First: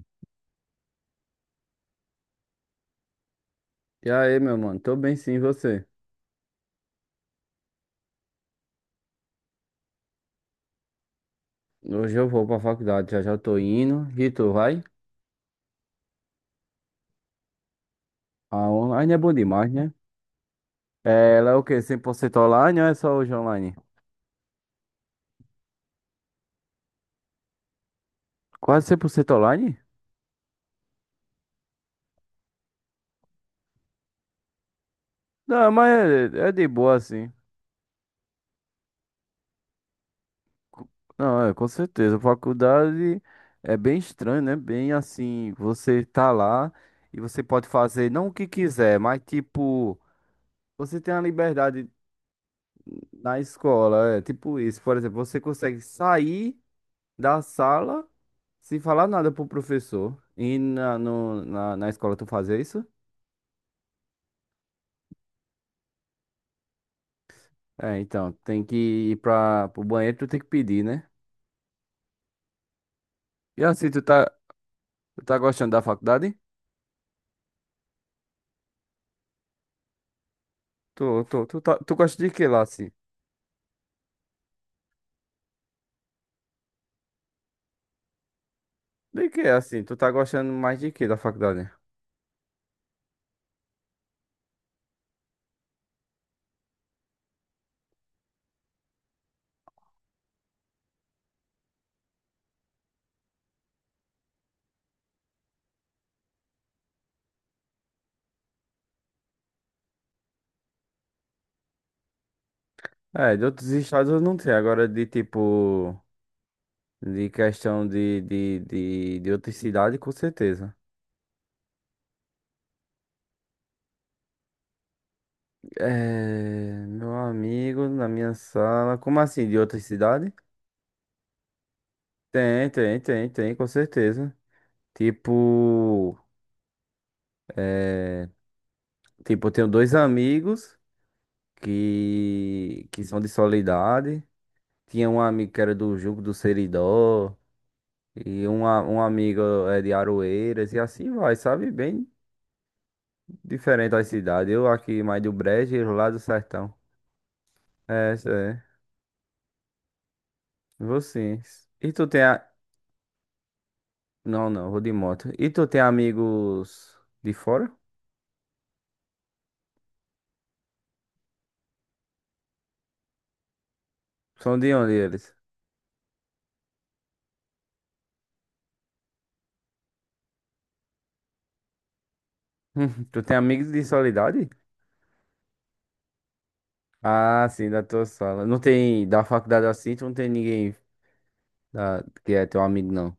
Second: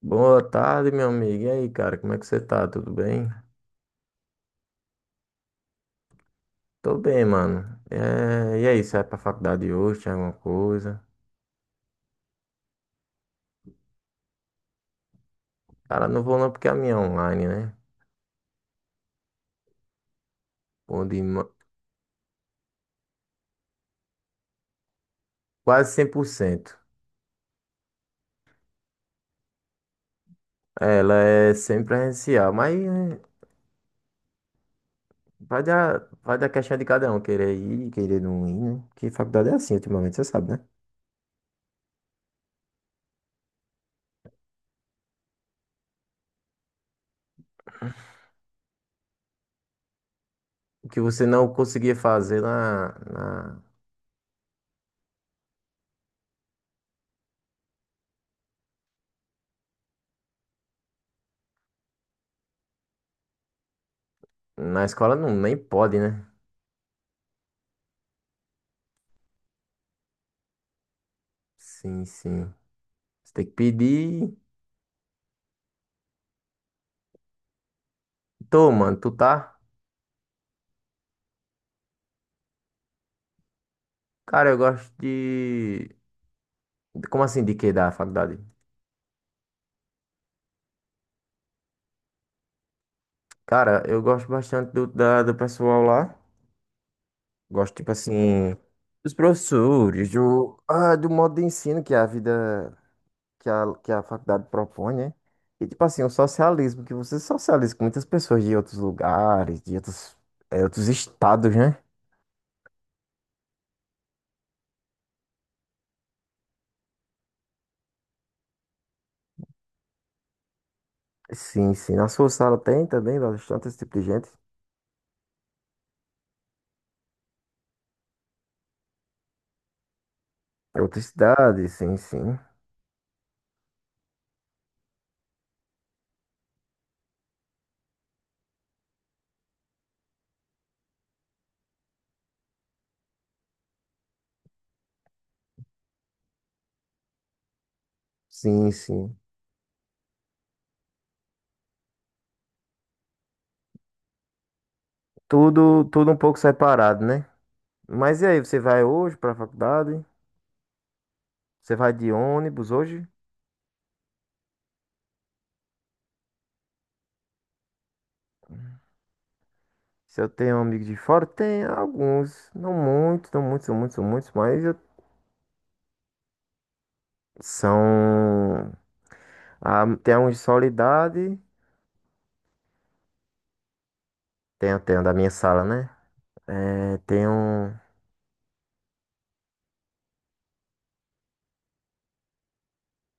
Boa tarde, meu amigo. E aí, cara, como é que você tá? Tudo bem? E aí, meu mano? Tô bem sim, e você? Tô bem, mano. É, e aí, você vai pra faculdade hoje? Tem alguma coisa? Hoje eu vou pra faculdade, já já tô indo. E tu, vai? Cara, não vou não porque a minha é online, né? A online é bom demais, né? Onde É, ma- ela é o quê? 100% online ou é só hoje online? Quase 100%. Quase 100% online? Ela é sempre presencial, mas é, vai Não, mas da... vai da é de questão de boa cada um assim. querer ir, e querer não ir, né? Porque faculdade é assim ultimamente, você sabe, né? Não, é, com certeza. Faculdade é bem estranho, né? Bem assim, você tá lá e você pode fazer não o que quiser, mas tipo, O que você tem a você não liberdade conseguia fazer na, na na... escola, é tipo isso. Por exemplo, você consegue sair da sala sem falar nada pro professor. E na, no- na, na escola tu fazer isso? Na escola não, nem pode, né? É, então, tem que ir pro banheiro, tu tem que pedir, né? Sim, sim. Você tem que E assim, tu tá, pedir. tu tá gostando da faculdade? Tô, mano, tu tá? Tu gosta de que lá, assim? Cara, eu gosto de. De- Como assim, de que da faculdade? De que, assim? Tu tá gostando mais de que da faculdade? Cara, eu gosto bastante do pessoal lá. Gosto, tipo assim, dos professores, do modo de ensino que a vida, que a faculdade propõe, né? E, tipo assim, o socialismo, que você socializa com muitas pessoas de outros lugares, de outros estados, né? É, de outros estados eu não sei. Agora, de tipo, de questão de outra cidade, com certeza. Sim, sim. Na sua sala tem também bastante esse tipo de gente. É, meu amigo, na minha sala. Como assim, de outra cidade? Outras cidades, sim, sim. Tem, com certeza. Tipo, é, tipo, eu tenho dois amigos que são de Soledade. Tinha um amigo que era do Jugo do Seridó. E um, Sim, a- um sim. amigo é de Aroeiras. E assim vai, sabe? Bem diferente da cidade. Eu aqui mais do Brejo e Tudo, eles lá tudo um do pouco Sertão. separado, né? É, Mas e isso aí, você é. vai hoje pra faculdade? Vou sim. Você E vai tu de tem a. ônibus hoje? Não, não, vou de moto. E tu tem amigos de fora? Se eu tenho amigos de fora, tem alguns, não muitos, não muitos, são muitos, são muitos, São mas de onde eles? são. Ah, tem uns de solidade, Tu tem amigos de Soledade? tem um da minha sala, né? É, tem Ah, sim, um. da tua sala. Não tem, da faculdade assim, tu não tem ninguém que é teu amigo, não.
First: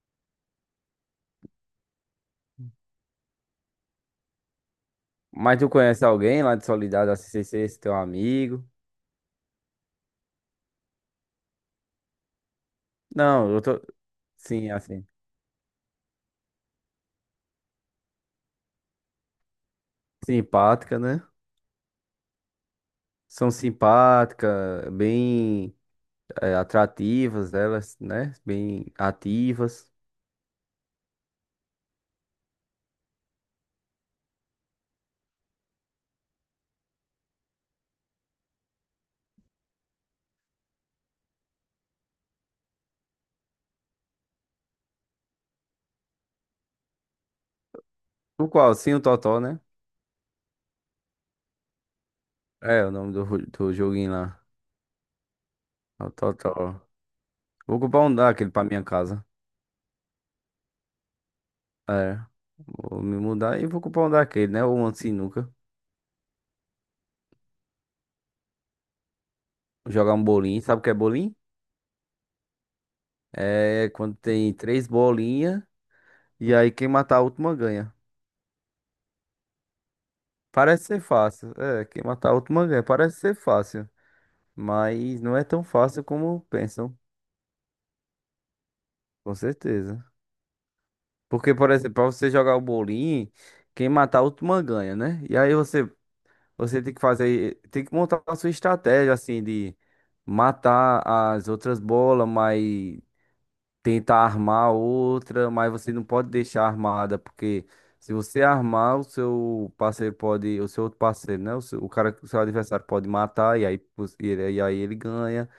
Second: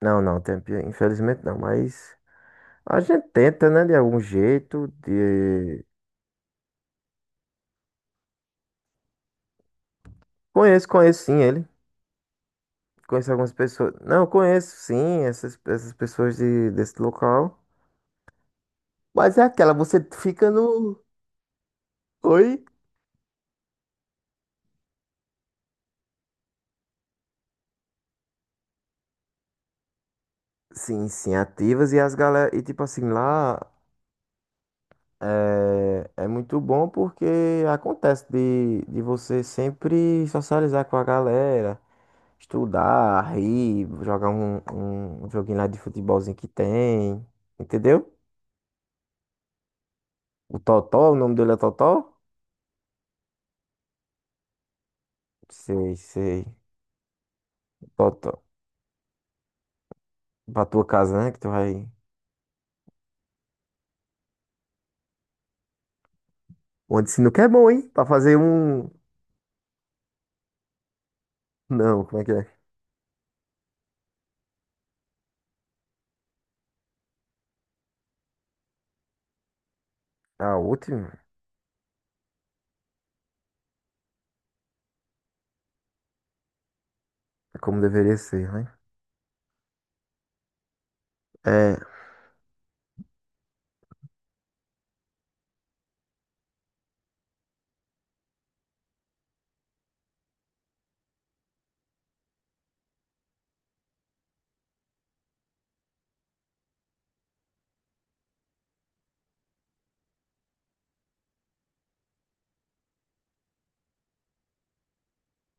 Não, não, tem, infelizmente não, mas a gente tenta, né, de algum jeito, Mas tu de. conhece alguém lá de Soledade, assim, sem ser esse teu amigo? Conheço sim ele. Conheço Não, algumas eu tô, pessoas. Não, sim, conheço assim, sim essas pessoas desse local. Mas é aquela, você fica no, simpática, né? oi? São simpáticas, bem é, atrativas elas, né? Bem ativas. Sim, sim, ativas e as galera. E tipo assim, lá é muito bom porque acontece de você sempre socializar com a galera, estudar, rir, jogar um joguinho lá de futebolzinho que tem, entendeu? No qual? Sim, o Totó, né? O Totó, o nome dele é Totó? É, o nome do joguinho lá. Sei, É o sei. Totó. Vou comprar um Totó. daquele pra minha casa. Pra tua casa, né? Que tu vai. É. Vou me mudar e vou comprar um daquele, né? Ou um sinuca. Onde sinuca é bom, hein? Pra fazer um. Jogar um bolinho. Sabe o que é bolinho? Não, como é que é? É quando tem três bolinhas e aí quem matar a última ganha. A Parece ser última. fácil. É, quem matar a última ganha. Parece ser fácil. Mas não é tão fácil como pensam, É como deveria ser, né? com certeza. Porque, por É. exemplo, pra você jogar o bolinho, quem matar a última ganha, né? E aí você tem que fazer, tem que montar a sua estratégia, assim, de matar as outras bolas, mas tenta armar outra, mas você não pode deixar armada, porque se você armar, o seu parceiro pode, o seu outro parceiro, né? O seu, o cara, o seu adversário pode matar e aí ele ganha.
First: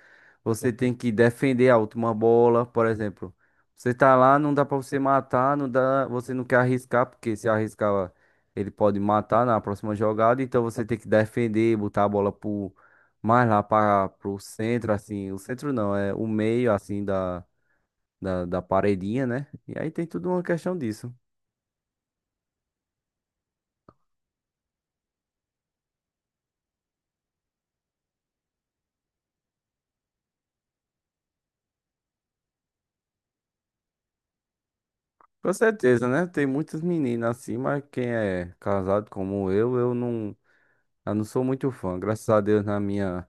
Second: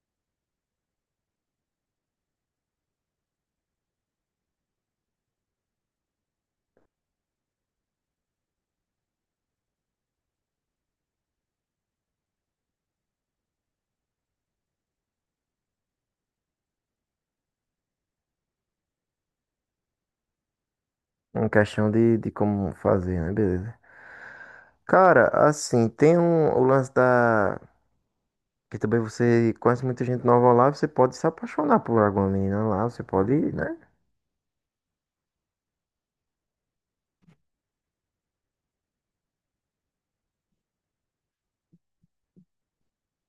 Você tem que defender a última bola, por exemplo. Você tá lá, não dá pra você matar, não dá, você não quer arriscar, porque se arriscar, ele pode matar na próxima jogada, então você tem que defender, botar a bola pro mais lá para pro centro assim, o centro não, é o meio assim da paredinha, né? E aí tem tudo uma questão disso. Uma questão de como fazer, né? Beleza. Cara, assim, tem um, o lance da. Que também você conhece muita gente nova lá, você pode se apaixonar por alguma menina lá, você pode, né? Com certeza, né? Tem muitas meninas assim, mas quem é casado como eu, eu não sou muito fã. Graças a Deus na minha,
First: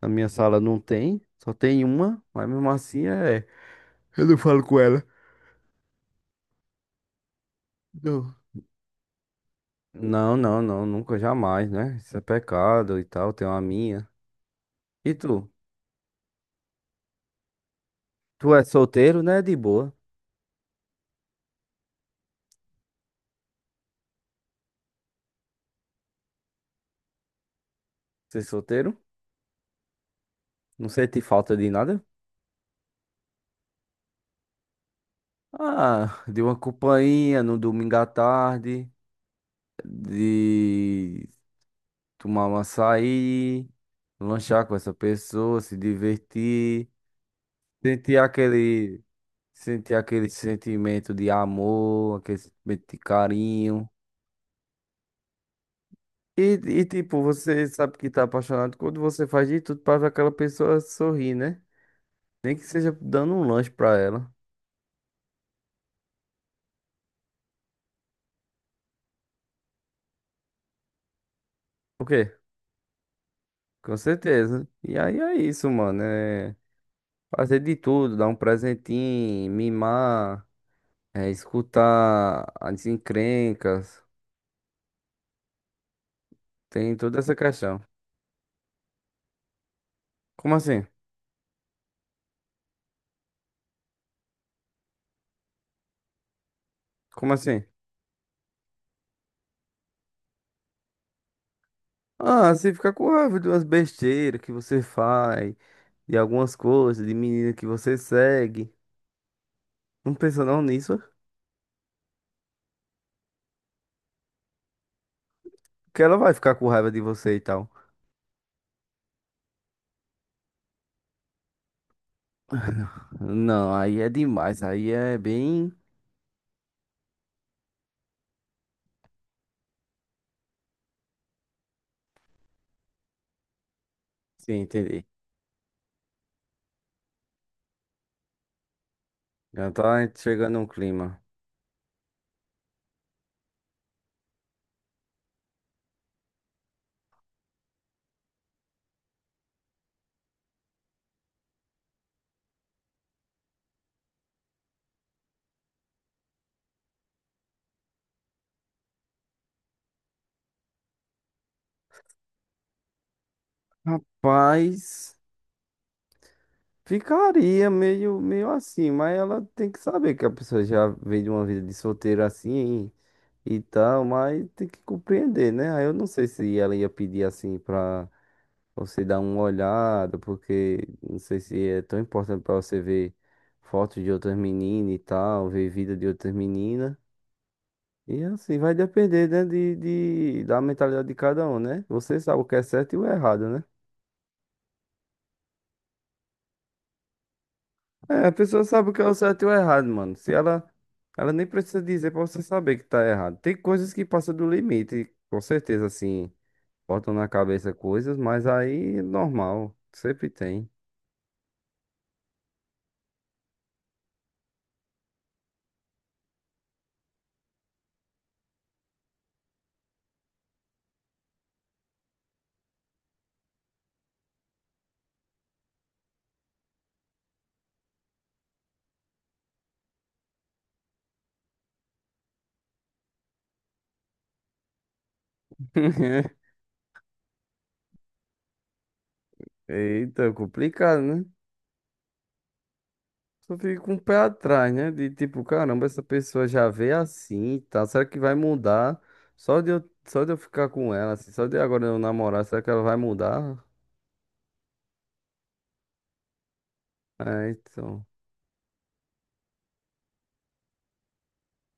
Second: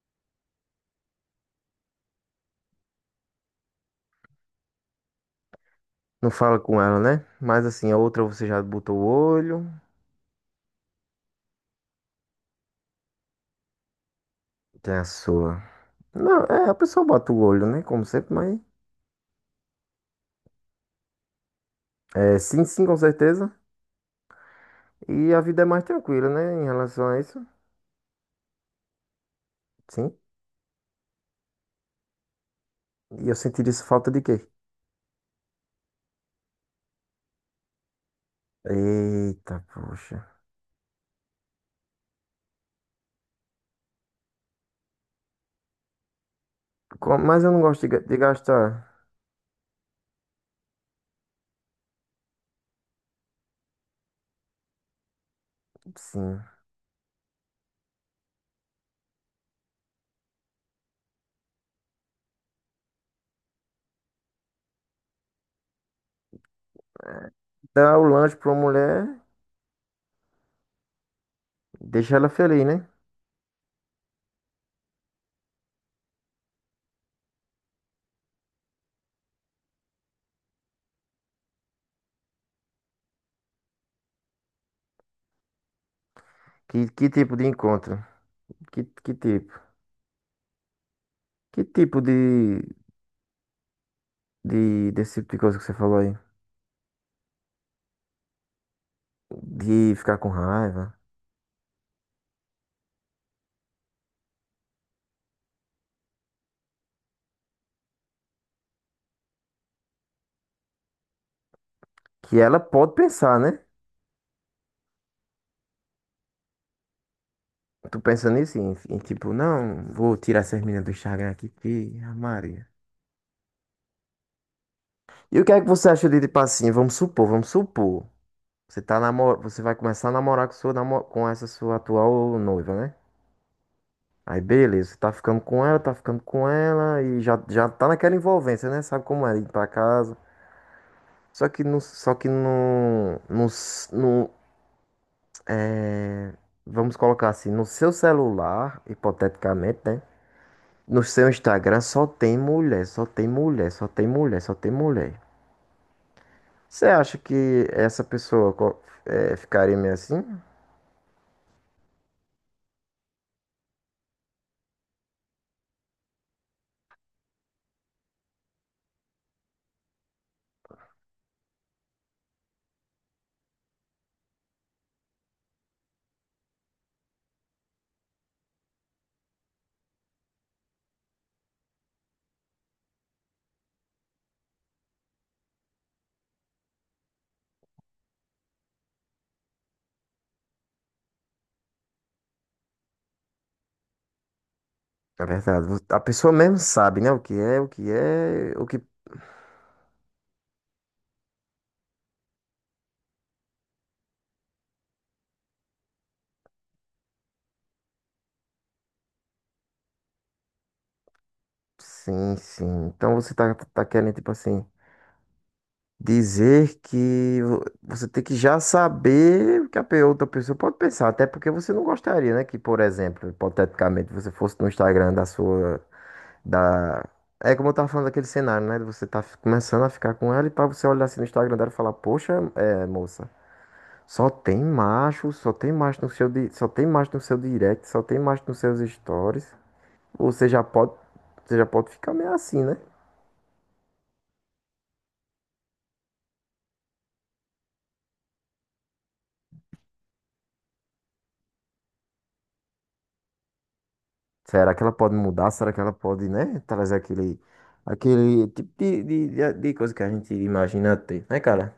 na minha sala não tem, só tem uma, mas mesmo assim é. Eu não falo com ela. Não fala com ela, né? Mas assim, a outra Não. você já botou o olho. Não, não, não, nunca jamais, né? Isso é pecado e tal, tem uma minha. Tem a E tu? sua. Não, é, a pessoa bota o olho, né? Como sempre, Tu mas. é solteiro, né? De boa. É, sim, sim, com certeza. E a vida é mais tranquila, né? Em relação a isso. Você é solteiro? Sim. Não sente falta de nada? E eu sentiria isso falta de quê? Ah, de uma companhia no domingo à tarde. Eita, poxa. De tomar um açaí, lanchar com essa pessoa, se divertir, Mas eu não gosto de sentir gastar. aquele, sentir aquele sentimento de amor, aquele sentimento de carinho. Sim. E, e tipo, você sabe que tá apaixonado quando você faz de tudo pra ver aquela pessoa sorrir, né? Nem que seja dando um lanche pra ela. Dar o lanche pra uma mulher, O deixa ela quê? feliz, né? Com certeza. E aí é isso, mano. É fazer de tudo, dar um presentinho, mimar. É, escutar as encrencas, Que, tem que toda essa tipo de questão. encontro? Que tipo? Como assim? Que tipo desse tipo de coisa que você falou aí? Como assim? De ficar com raiva? Ah, você fica com raiva de umas besteiras que você faz, de algumas coisas, de menina que você segue. Não pensa não nisso, Que ela pode pensar, né? que ela vai ficar com raiva de você e tal. Tu pensa nisso, em tipo, não, vou tirar essas meninas do Instagram aqui, que a Maria. Não, aí é demais, aí é E o que é que bem. você acha de, tipo assim, vamos supor, você vai começar a namorar com essa sua atual noiva, né? Aí Sim, beleza, entendi. tá ficando com ela, tá ficando com ela e já, já tá naquela envolvência, né? Sabe como é ir pra Já tá casa. chegando um clima. Só que no, vamos colocar assim, no seu celular, hipoteticamente, né? No seu Instagram só tem mulher, só tem mulher, só tem mulher, só tem mulher. Você acha que essa pessoa ficaria meio assim? Rapaz, ficaria meio, meio assim, mas ela tem que saber que a pessoa já vem de uma vida de solteiro assim, e tal, mas tem que compreender, né? Aí eu não sei se ela ia pedir assim pra você dar uma olhada, porque não sei se é tão importante pra você ver fotos de outras meninas e tal, ver vida de outras meninas. E assim, vai depender, né, da mentalidade de cada um, né? Você sabe o que é certo e o errado, né? É verdade. A pessoa mesmo sabe, né? O que é, o que É, a é, pessoa o que. sabe o que é o certo e o errado, mano. Se ela nem precisa dizer pra você saber que tá errado. Tem coisas que passam do limite, com certeza, assim. Botam na cabeça coisas, mas aí é normal, sempre tem. Sim, sim. Então você tá querendo, tipo assim. Dizer que você tem que já saber o que a outra pessoa pode pensar, até porque você não gostaria, né? Que, por exemplo, hipoteticamente, você fosse no Instagram da sua, da... É como eu tava falando daquele cenário, né? de Você tá começando a ficar com ela e pra você olhar assim no Instagram dela e falar, poxa, é, moça, só tem macho no seu, di- só tem macho no seu direct, só tem macho nos seus stories. Eita, Você já pode, complicado, né? você já pode ficar meio assim, né? Só fica com o pé atrás, né? De tipo, caramba, essa pessoa já veio assim e tal. Será que vai mudar? Só de eu ficar com ela, assim, só de agora eu namorar, será que ela vai mudar? Será que ela pode mudar? Será que ela pode, né, trazer aquele, É, então. aquele tipo de coisa que a gente imagina ter, né, cara?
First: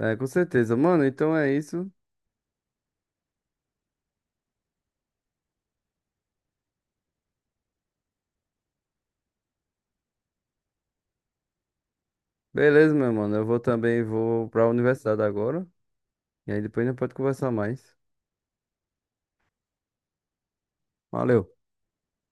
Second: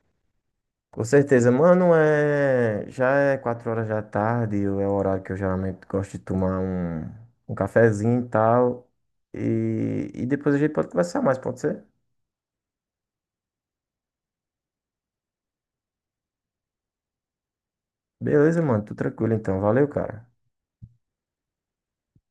É, com certeza. Com Mano, então certeza, é isso. mano, já é 4 horas da tarde, é o horário que eu geralmente gosto de tomar um cafezinho e tal. E depois a gente pode conversar mais, pode ser? Beleza, meu mano. Eu vou também, vou pra universidade agora. E aí depois a gente pode conversar mais. Beleza, mano, tudo tranquilo então. Valeu, cara. Valeu.